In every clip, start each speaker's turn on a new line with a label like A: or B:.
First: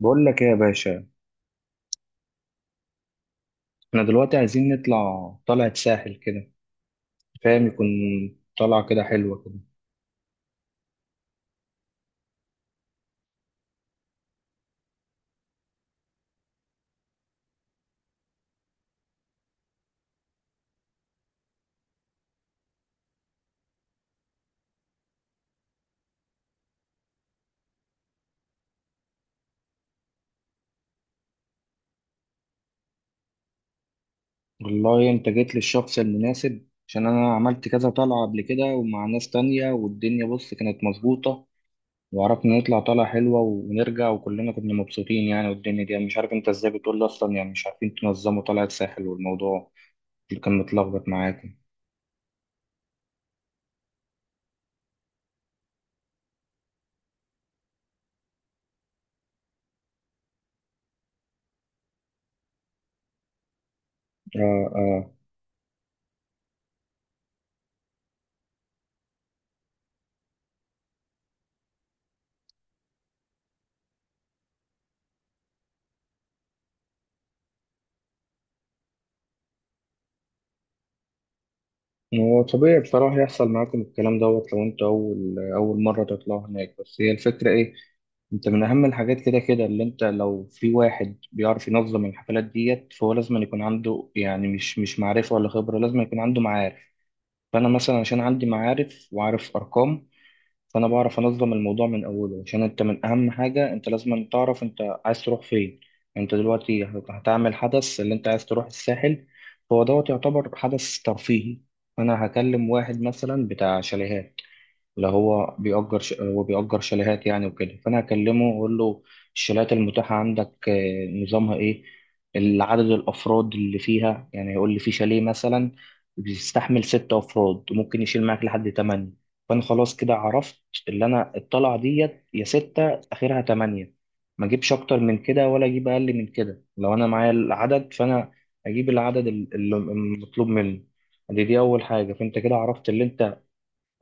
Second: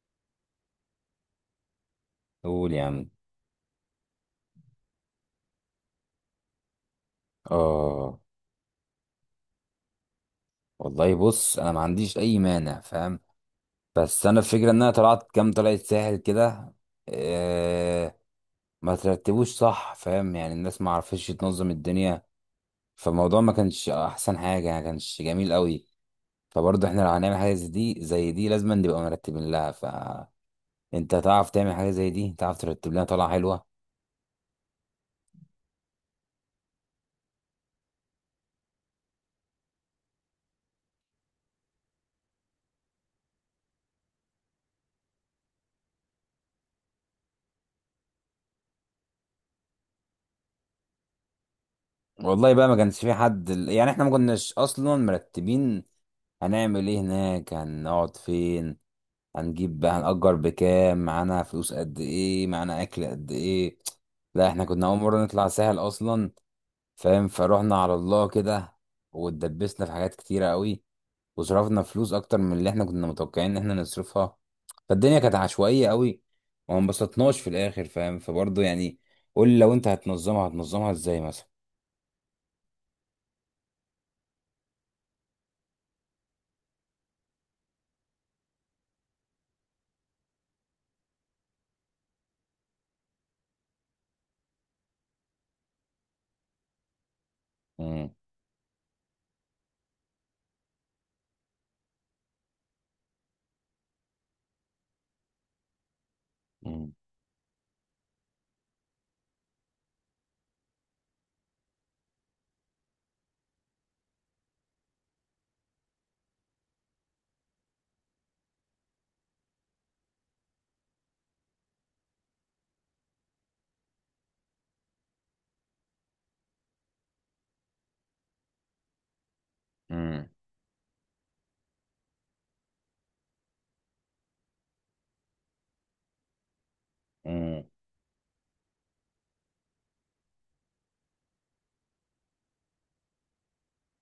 A: بقول لك ايه يا باشا؟
B: قول يا عم.
A: احنا دلوقتي عايزين نطلع طلعة ساحل كده، فاهم يكون
B: اه.
A: طلعة كده حلوة كده.
B: والله بص، انا ما عنديش اي مانع فاهم. بس انا الفكره ان انا طلعت كام طلعت ساحل كده. آه ما ترتبوش صح فاهم، يعني الناس ما عرفتش تنظم الدنيا. فالموضوع ما كانش احسن حاجه، يعني ما كانش جميل قوي. فبرضه احنا لو هنعمل حاجه زي دي لازم نبقى مرتبين لها. فانت تعرف تعمل حاجه زي دي، تعرف ترتب لنا طلعه حلوه.
A: والله انت جيت للشخص المناسب عشان انا عملت كذا طلعة قبل كده ومع ناس تانية، والدنيا بص كانت مظبوطة وعرفنا نطلع طلعة حلوة ونرجع وكلنا كنا مبسوطين يعني. والدنيا دي أنا مش عارف انت ازاي بتقول لي اصلا، يعني مش عارفين تنظموا طلعة ساحل والموضوع اللي كان متلخبط معاكم.
B: والله بقى، ما كانش في حد، يعني احنا ما كناش اصلا مرتبين. هنعمل ايه هناك؟ هنقعد فين؟ هنجيب بقى، هنأجر بكام؟ معانا فلوس قد ايه؟ معانا اكل قد ايه؟ لا،
A: اه.
B: احنا كنا اول
A: آه.
B: مرة نطلع ساحل اصلا. فاهم؟ فروحنا على الله كده، واتدبسنا في حاجات كتيرة قوي، وصرفنا فلوس اكتر من اللي احنا كنا متوقعين ان احنا نصرفها. فالدنيا كانت عشوائية قوي، وما انبسطناش في الاخر فاهم. فبرضه يعني، قول لي لو انت هتنظمها ازاي مثلا؟
A: هو طبيعي بصراحة يحصل معاكم الكلام دوت لو انت أول مرة تطلع هناك، بس هي الفكرة إيه. انت من أهم الحاجات كده كده، اللي انت لو في واحد بيعرف ينظم الحفلات ديت فهو لازم أن يكون عنده، يعني مش معرفة ولا خبرة، لازم يكون عنده معارف. فأنا مثلا
B: مم،
A: عشان عندي معارف وعارف أرقام، فانا بعرف انظم الموضوع من اوله. عشان انت من اهم حاجه انت لازم تعرف انت عايز تروح فين. انت دلوقتي
B: مم،
A: هتعمل حدث، اللي انت عايز تروح الساحل، هو دوت يعتبر حدث ترفيهي. انا هكلم واحد مثلا بتاع شاليهات، اللي هو هو بيأجر شاليهات يعني وكده، فأنا أكلمه وأقول له الشاليهات المتاحة عندك نظامها إيه. العدد الأفراد اللي فيها يعني، يقول لي في شاليه مثلا بيستحمل 6 أفراد وممكن يشيل معاك لحد 8. فأنا خلاص كده
B: مم،
A: عرفت اللي أنا الطلعة ديت يا 6 آخرها 8. ما أجيبش أكتر من كده ولا أجيب أقل من كده لو أنا معايا
B: مم.
A: العدد. فأنا أجيب العدد اللي المطلوب مني. دي أول حاجة. فأنت كده عرفت اللي أنت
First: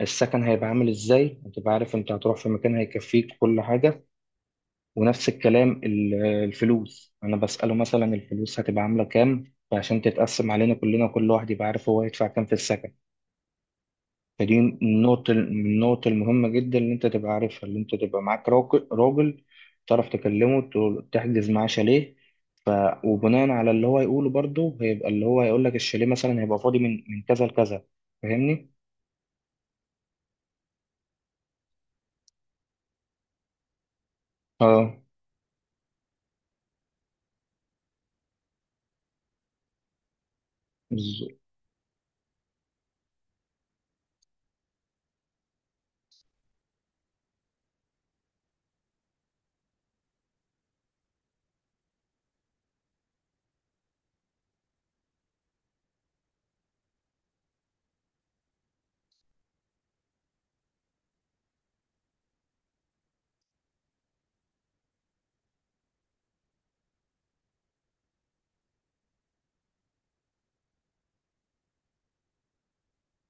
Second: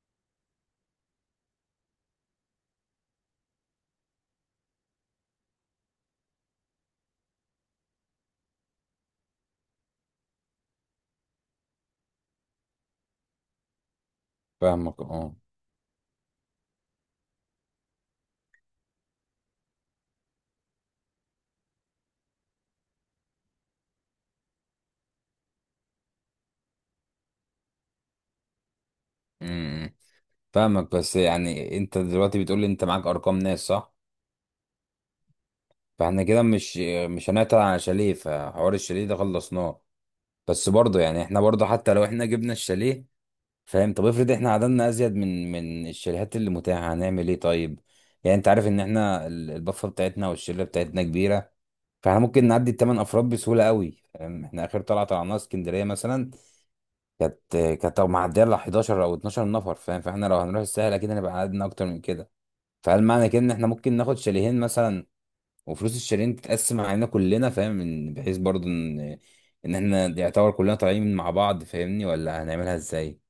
A: السكن هيبقى عامل ازاي، هتبقى عارف انت هتروح في مكان هيكفيك كل حاجة. ونفس الكلام الفلوس انا بسأله مثلا الفلوس هتبقى عاملة كام، فعشان تتقسم علينا كلنا كل واحد يبقى عارف هو هيدفع كام في السكن. فدي
B: فاهمك
A: النقطة
B: اه.
A: النقطة المهمة جدا اللي انت تبقى عارفها، اللي انت تبقى معاك راجل راجل تعرف تكلمه تحجز معاه شاليه. ف... وبناء على اللي هو يقوله برضه هيبقى اللي هو هيقول لك الشاليه مثلا هيبقى فاضي من كذا لكذا. فاهمني؟
B: مم، مم. فاهمك. بس يعني انت دلوقتي بتقول لي انت معاك ارقام ناس، صح؟
A: اه.
B: فاحنا كده مش هنعطل عن شاليه، فحوار الشاليه ده خلصناه. بس برضه يعني، احنا برضه حتى لو احنا جبنا الشاليه، فاهم؟ طب افرض احنا عددنا ازيد من الشاليهات اللي متاحه، هنعمل ايه طيب؟ يعني انت عارف ان احنا البفه بتاعتنا والشله بتاعتنا كبيره. فاحنا ممكن نعدي الثمان افراد بسهوله قوي فاهم. احنا اخر طلعه طلعناها اسكندريه مثلا، كانت كانت معديه ل 11 او 12 نفر فاهم. فاحنا لو هنروح الساحل، اكيد هنبقى عددنا اكتر من كده. فهل معنى كده ان احنا ممكن ناخد شاليهين مثلا، وفلوس الشالين تتقسم علينا كلنا، فاهم؟ من بحيث برضو ان احنا يعتبر كلنا طالعين مع بعض، فاهمني؟ ولا هنعملها ازاي؟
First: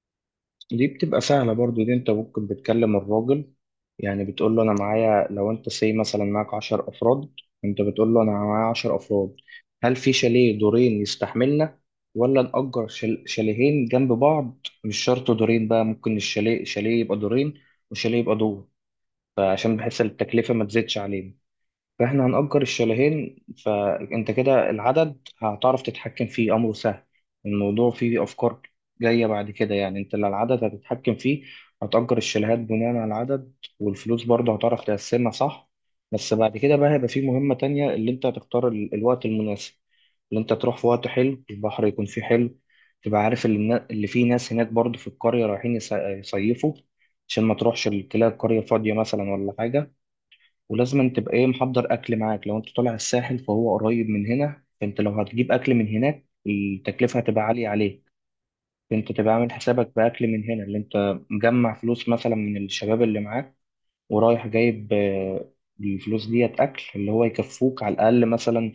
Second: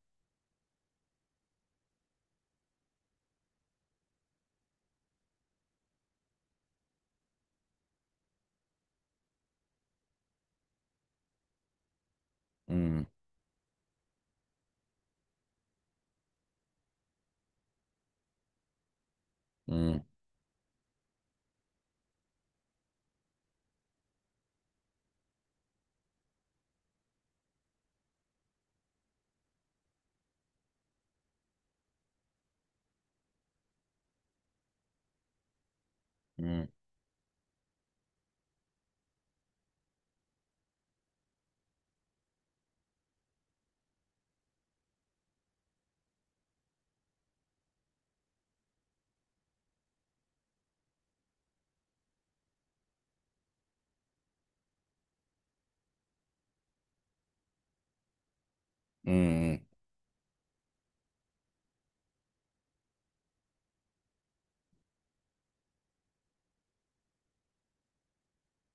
A: دي بتبقى سهلة برضو، دي انت ممكن بتكلم الراجل، يعني بتقول له انا معايا لو انت سي مثلا معاك 10 افراد، انت بتقول له انا معايا 10 افراد، هل في شاليه دورين يستحملنا ولا نأجر
B: امم.
A: شاليهين جنب بعض. مش شرط دورين بقى، ممكن الشاليه يبقى دورين وشاليه يبقى دور، فعشان بحيث
B: امم.
A: التكلفة ما تزيدش علينا. فاحنا هنأجر الشاليهين. فانت كده العدد هتعرف تتحكم فيه، امره سهل. الموضوع فيه افكار جاية بعد كده، يعني انت اللي العدد هتتحكم فيه، هتأجر الشاليهات بناء على العدد، والفلوس برضه هتعرف تقسمها صح. بس بعد
B: امم.
A: كده بقى هيبقى فيه مهمة تانية اللي انت هتختار الوقت المناسب، اللي انت تروح في وقت حلو البحر يكون فيه حلو، تبقى عارف اللي فيه ناس هناك برضه في القرية رايحين يصيفوا، عشان ما تروحش تلاقي القرية فاضية مثلا ولا حاجة. ولازم أن تبقى ايه محضر اكل معاك، لو انت طالع الساحل فهو قريب من هنا، فانت لو هتجيب اكل من هناك التكلفة هتبقى عالية عليك. فانت تبقى عامل
B: امم.
A: حسابك باكل من هنا اللي انت مجمع فلوس مثلا من الشباب اللي معاك، ورايح جايب الفلوس ديت اكل اللي هو يكفوك على الاقل مثلا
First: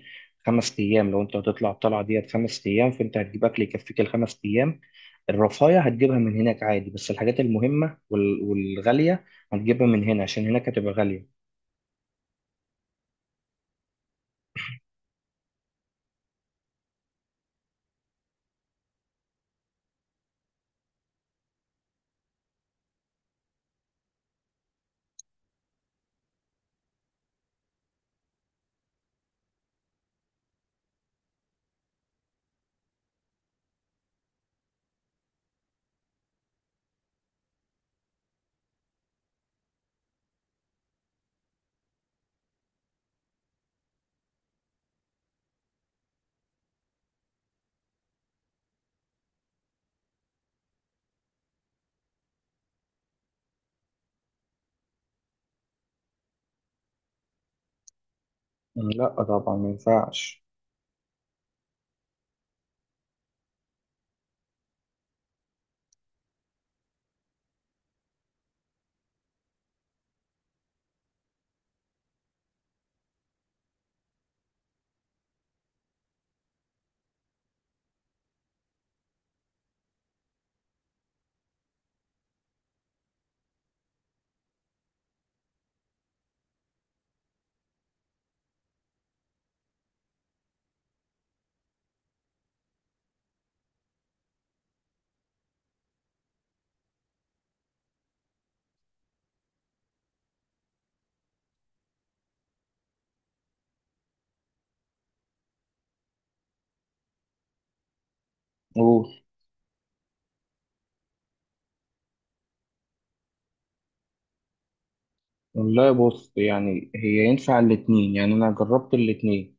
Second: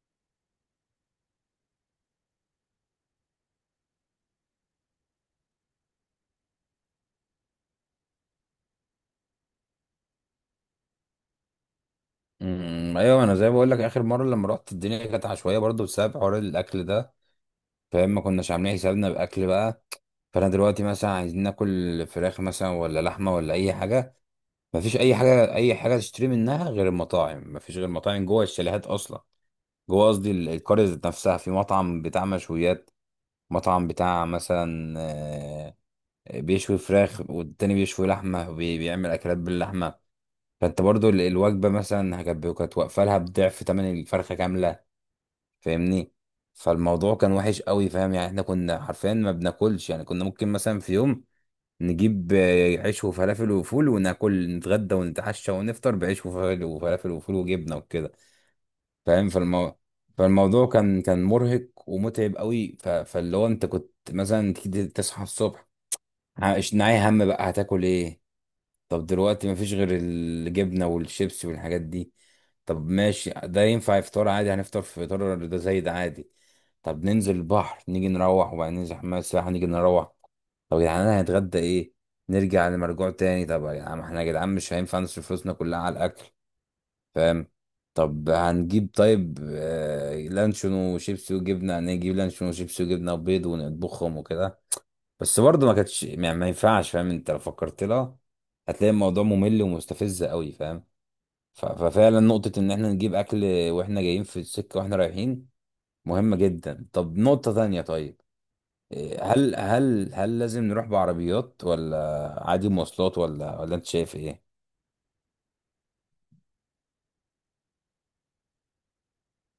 A: 5 ايام. لو انت هتطلع الطلعة ديت 5 ايام فانت هتجيب اكل يكفيك ال 5 ايام. الرفاهية هتجيبها من هناك عادي، بس الحاجات المهمة والغالية هتجيبها من هنا عشان هناك هتبقى غالية.
B: أمم. ايوه، انا زي ما بقول لك، اخر مره لما رحت الدنيا كانت عشوائيه برضو بسبب حوار الاكل ده فاهم. ما كناش عاملين حسابنا باكل بقى. فانا دلوقتي مثلا عايزين ناكل فراخ مثلا، ولا لحمه، ولا اي حاجه. مفيش اي حاجه تشتري منها غير المطاعم. مفيش غير مطاعم جوه الشاليهات اصلا. جوه قصدي القرية ذات نفسها، في مطعم بتاع مشويات، مطعم بتاع مثلا، بيشوي فراخ، والتاني بيشوي لحمة وبيعمل أكلات باللحمة. فأنت برضو الوجبة مثلا كانت واقفة لها بضعف تمن الفرخة كاملة، فاهمني. فالموضوع كان وحش قوي فاهم، يعني احنا كنا حرفيا ما بناكلش. يعني كنا ممكن مثلا في يوم نجيب عيش وفلافل وفول، وناكل نتغدى ونتعشى ونفطر بعيش وفلافل وفول وجبنة وكده،
A: لا
B: فاهم.
A: طبعا ما
B: فالموضوع
A: ينفعش.
B: فالموضوع كان مرهق ومتعب قوي. فاللي هو انت كنت مثلا تيجي تصحى الصبح، مش ناعي هم بقى، هتاكل ايه؟ طب دلوقتي مفيش غير الجبنة والشيبسي والحاجات دي. طب ماشي، ده ينفع افطار عادي، هنفطر في فطار ده زي ده عادي. طب ننزل البحر، نيجي نروح. وبعدين ننزل حمام السباحة، نيجي نروح. طب يا جدعان هنتغدى ايه؟ نرجع لمرجوع تاني. طب يا جدعان، ما احنا يا جدعان مش هينفع نصرف فلوسنا كلها على الاكل فاهم. طب هنجيب طيب لانشون وشيبسي وجبنة، هنجيب لانشون وشيبسي وجبنة وبيض ونطبخهم وكده. بس برضه ما كانتش، يعني ما ينفعش فاهم. انت لو فكرت لها، هتلاقي الموضوع ممل ومستفز قوي فاهم. ففعلا نقطة ان احنا نجيب اكل واحنا جايين في السكة، واحنا رايحين، مهمة جدا. طب نقطة تانية طيب،
A: قول.
B: إيه، هل لازم نروح بعربيات ولا عادي مواصلات؟ ولا انت شايف ايه؟
A: والله بص، يعني هي ينفع الاتنين، يعني انا جربت الاتنين،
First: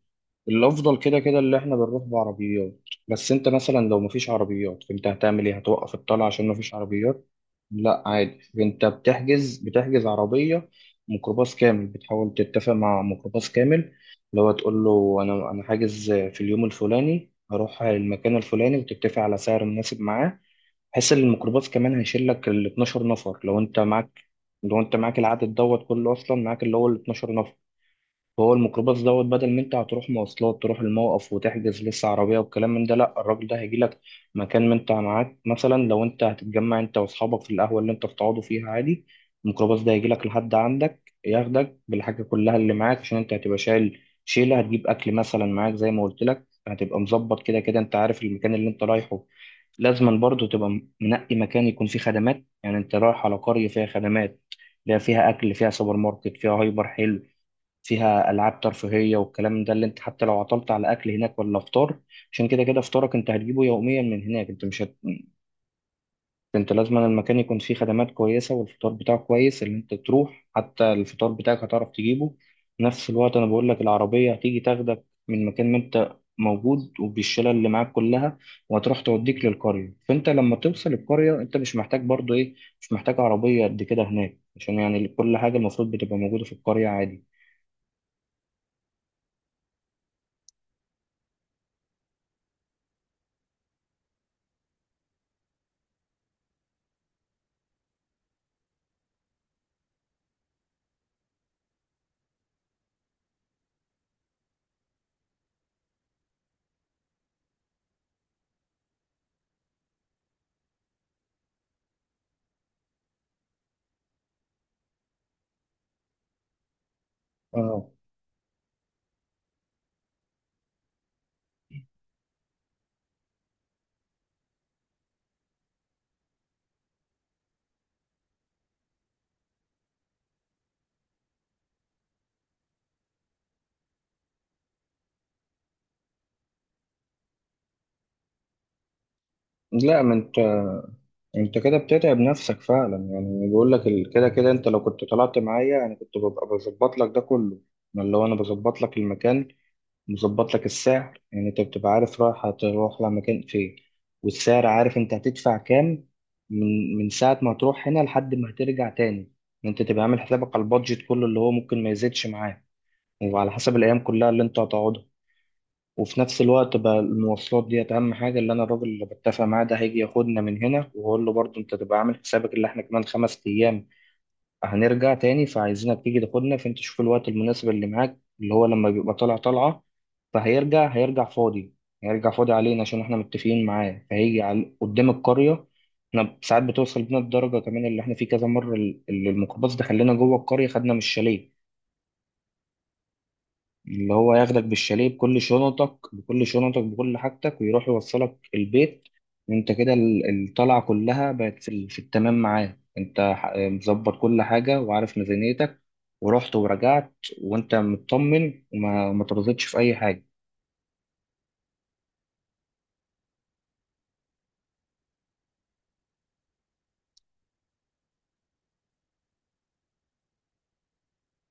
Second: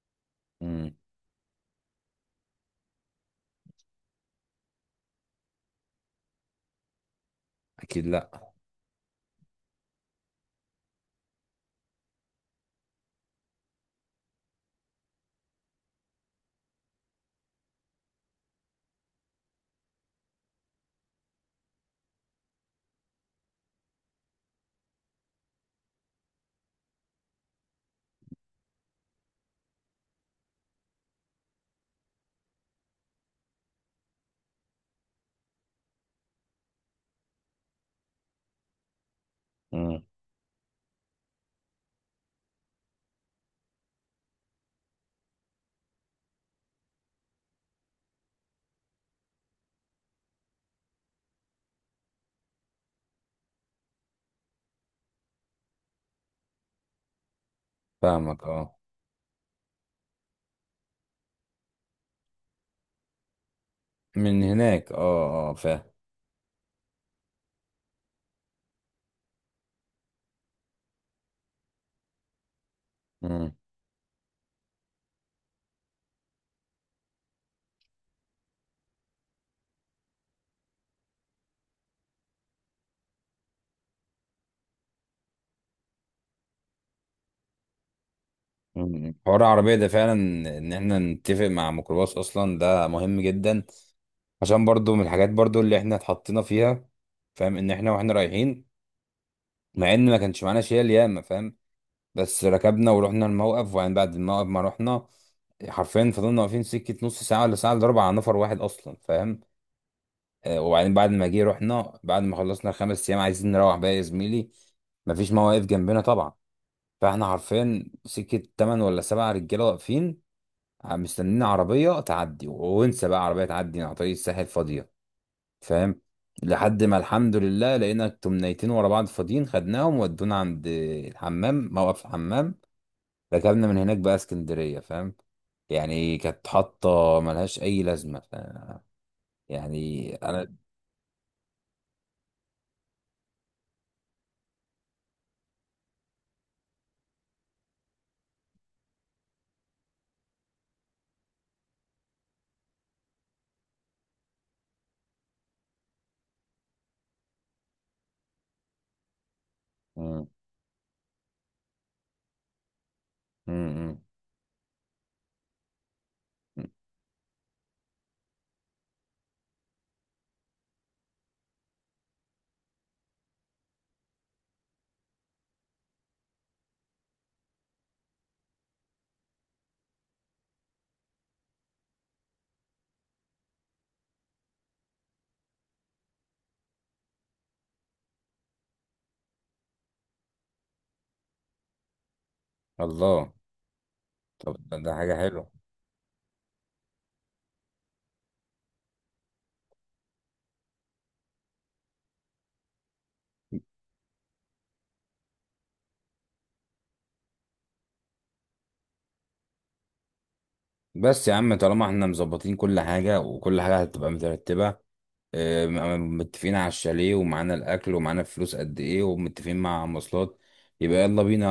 B: امم.
A: الافضل كده كده اللي احنا بنروح بعربيات. بس انت مثلا لو مفيش عربيات انت هتعمل ايه، هتوقف الطلعه عشان مفيش عربيات؟ لا
B: اكيد
A: عادي
B: لا.
A: انت بتحجز عربيه ميكروباص كامل، بتحاول تتفق مع ميكروباص كامل، لو هتقول له انا حاجز في اليوم الفلاني هروح المكان الفلاني، وتتفق على سعر مناسب معاه، بحيث ان الميكروباص كمان هيشيل لك ال 12 نفر لو انت معاك، لو انت معاك العدد دوت كله اصلا معاك اللي هو ال 12 نفر. هو الميكروباص دوت بدل ما انت هتروح مواصلات تروح الموقف وتحجز لسه عربية والكلام من ده، لا الراجل ده هيجيلك مكان ما انت معاك، مثلا لو انت هتتجمع انت واصحابك في القهوة اللي انت بتقعدوا فيها عادي، الميكروباص ده
B: امم.
A: هيجيلك لحد عندك ياخدك بالحاجة كلها اللي معاك عشان انت هتبقى شايل شيلة، هتجيب أكل مثلا معاك زي ما قلت لك، هتبقى مظبط كده كده، انت عارف المكان اللي انت رايحه. لازما برضه تبقى منقي مكان يكون فيه خدمات، يعني انت رايح على قرية فيها خدمات، لا فيها أكل فيها سوبر ماركت فيها هايبر حلو، فيها
B: فاهمك
A: العاب
B: اه.
A: ترفيهيه والكلام ده، اللي انت حتى لو عطلت على اكل هناك ولا فطار، عشان كده كده فطارك انت هتجيبه يوميا من
B: من
A: هناك، انت مش
B: هناك،
A: هت...
B: اه اه فاهم.
A: انت لازم المكان يكون فيه خدمات كويسه والفطار بتاعه كويس، اللي انت تروح حتى الفطار بتاعك هتعرف تجيبه. نفس الوقت انا
B: مم.
A: بقول لك العربيه هتيجي تاخدك من مكان ما انت موجود وبالشلة اللي معاك كلها، وهتروح توديك للقرية. فانت لما توصل القرية انت مش محتاج برضو ايه، مش محتاج عربية قد كده هناك، عشان يعني كل حاجة المفروض بتبقى موجودة في القرية عادي.
B: مم. حوار العربية ده فعلا، ان احنا نتفق مع ميكروباص اصلا، ده مهم جدا. عشان برضو من الحاجات برضو اللي احنا اتحطينا فيها فاهم، ان احنا واحنا رايحين، مع ان ما كانش معانا شيل ياما فاهم، بس ركبنا ورحنا الموقف، وبعدين بعد الموقف ما رحنا، حرفيا فضلنا واقفين سكة نص ساعة، ولا ساعة الا ربع، على نفر واحد اصلا فاهم. وبعدين بعد ما جه رحنا، بعد ما خلصنا الخمس ايام عايزين نروح بقى يا زميلي، مفيش مواقف جنبنا طبعا. فاحنا حرفيا
A: اه.
B: سكة، تمن ولا سبع رجالة واقفين مستنيين عربية تعدي، وانسى بقى عربية تعدي على طريق الساحل فاضية فاهم. لحد ما الحمد لله لقينا تمنيتين ورا بعض فاضيين، خدناهم ودونا عند الحمام، موقف الحمام، ركبنا من هناك بقى اسكندرية فاهم. يعني كانت حاطة ملهاش أي لازمة. ف...
A: لا ما
B: يعني
A: انت
B: أنا
A: انت كده بتتعب نفسك فعلا يعني، بقول لك كده كده انت لو كنت طلعت معايا انا كنت ببقى بظبط لك ده كله، انا اللي هو انا بظبط لك المكان، مظبط لك السعر، يعني انت بتبقى عارف رايح هتروح لمكان فين، والسعر عارف انت هتدفع كام، من ساعة ما هتروح هنا لحد ما هترجع تاني. يعني انت تبقى عامل
B: مم.
A: حسابك على البادجت كله اللي هو ممكن ما يزيدش معاه، وعلى حسب الايام
B: مم.
A: كلها اللي انت هتقعدها. وفي نفس
B: مم.
A: الوقت بقى المواصلات ديت أهم حاجة، اللي أنا الراجل اللي بتفق معاه ده هيجي ياخدنا من هنا، وأقول له برضه أنت تبقى عامل حسابك اللي إحنا كمان 5 أيام هنرجع تاني، فعايزينك تيجي تاخدنا، فأنت شوف الوقت المناسب اللي معاك اللي هو لما بيبقى طالع طالعة فهيرجع، هيرجع فاضي هيرجع فاضي علينا عشان إحنا متفقين معاه، فهيجي على قدام القرية. إحنا ساعات بتوصل بينا الدرجة كمان اللي إحنا فيه كذا مرة اللي الميكروباص ده خلينا جوه القرية خدنا من الشاليه،
B: الله.
A: اللي هو
B: طب
A: ياخدك
B: ده
A: بالشاليه
B: حاجة حلوة.
A: بكل شنطك بكل حاجتك ويروح يوصلك البيت. وانت كده الطلعة كلها بقت في التمام معاه، انت مظبط كل حاجة وعارف ميزانيتك، ورحت ورجعت وانت مطمن وما ترضتش في اي حاجة.
B: بس يا عم، طالما احنا مظبطين كل حاجة، وكل حاجة هتبقى مترتبة، متفقين على الشاليه، ومعانا الاكل، ومعانا فلوس قد ايه، ومتفقين مع مواصلات، يبقى يلا بينا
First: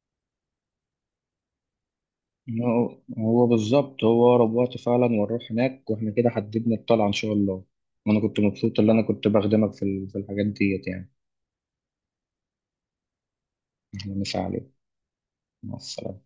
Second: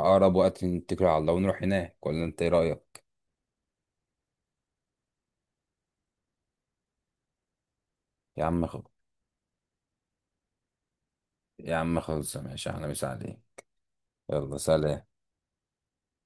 B: اقرب وقت، نتكل على الله ونروح هناك، ولا انت ايه
A: هو
B: رايك؟
A: هو بالظبط، هو أقرب وقت فعلا ونروح هناك، واحنا كده حددنا الطلعة إن شاء الله. وأنا كنت
B: يا عم خ...
A: مبسوط إن أنا كنت بخدمك في في الحاجات ديت يعني.
B: يا عم خلص ماشي، احنا مش عليه.
A: إحنا مسا
B: يلا
A: عليك.
B: سلام.
A: مع السلامة.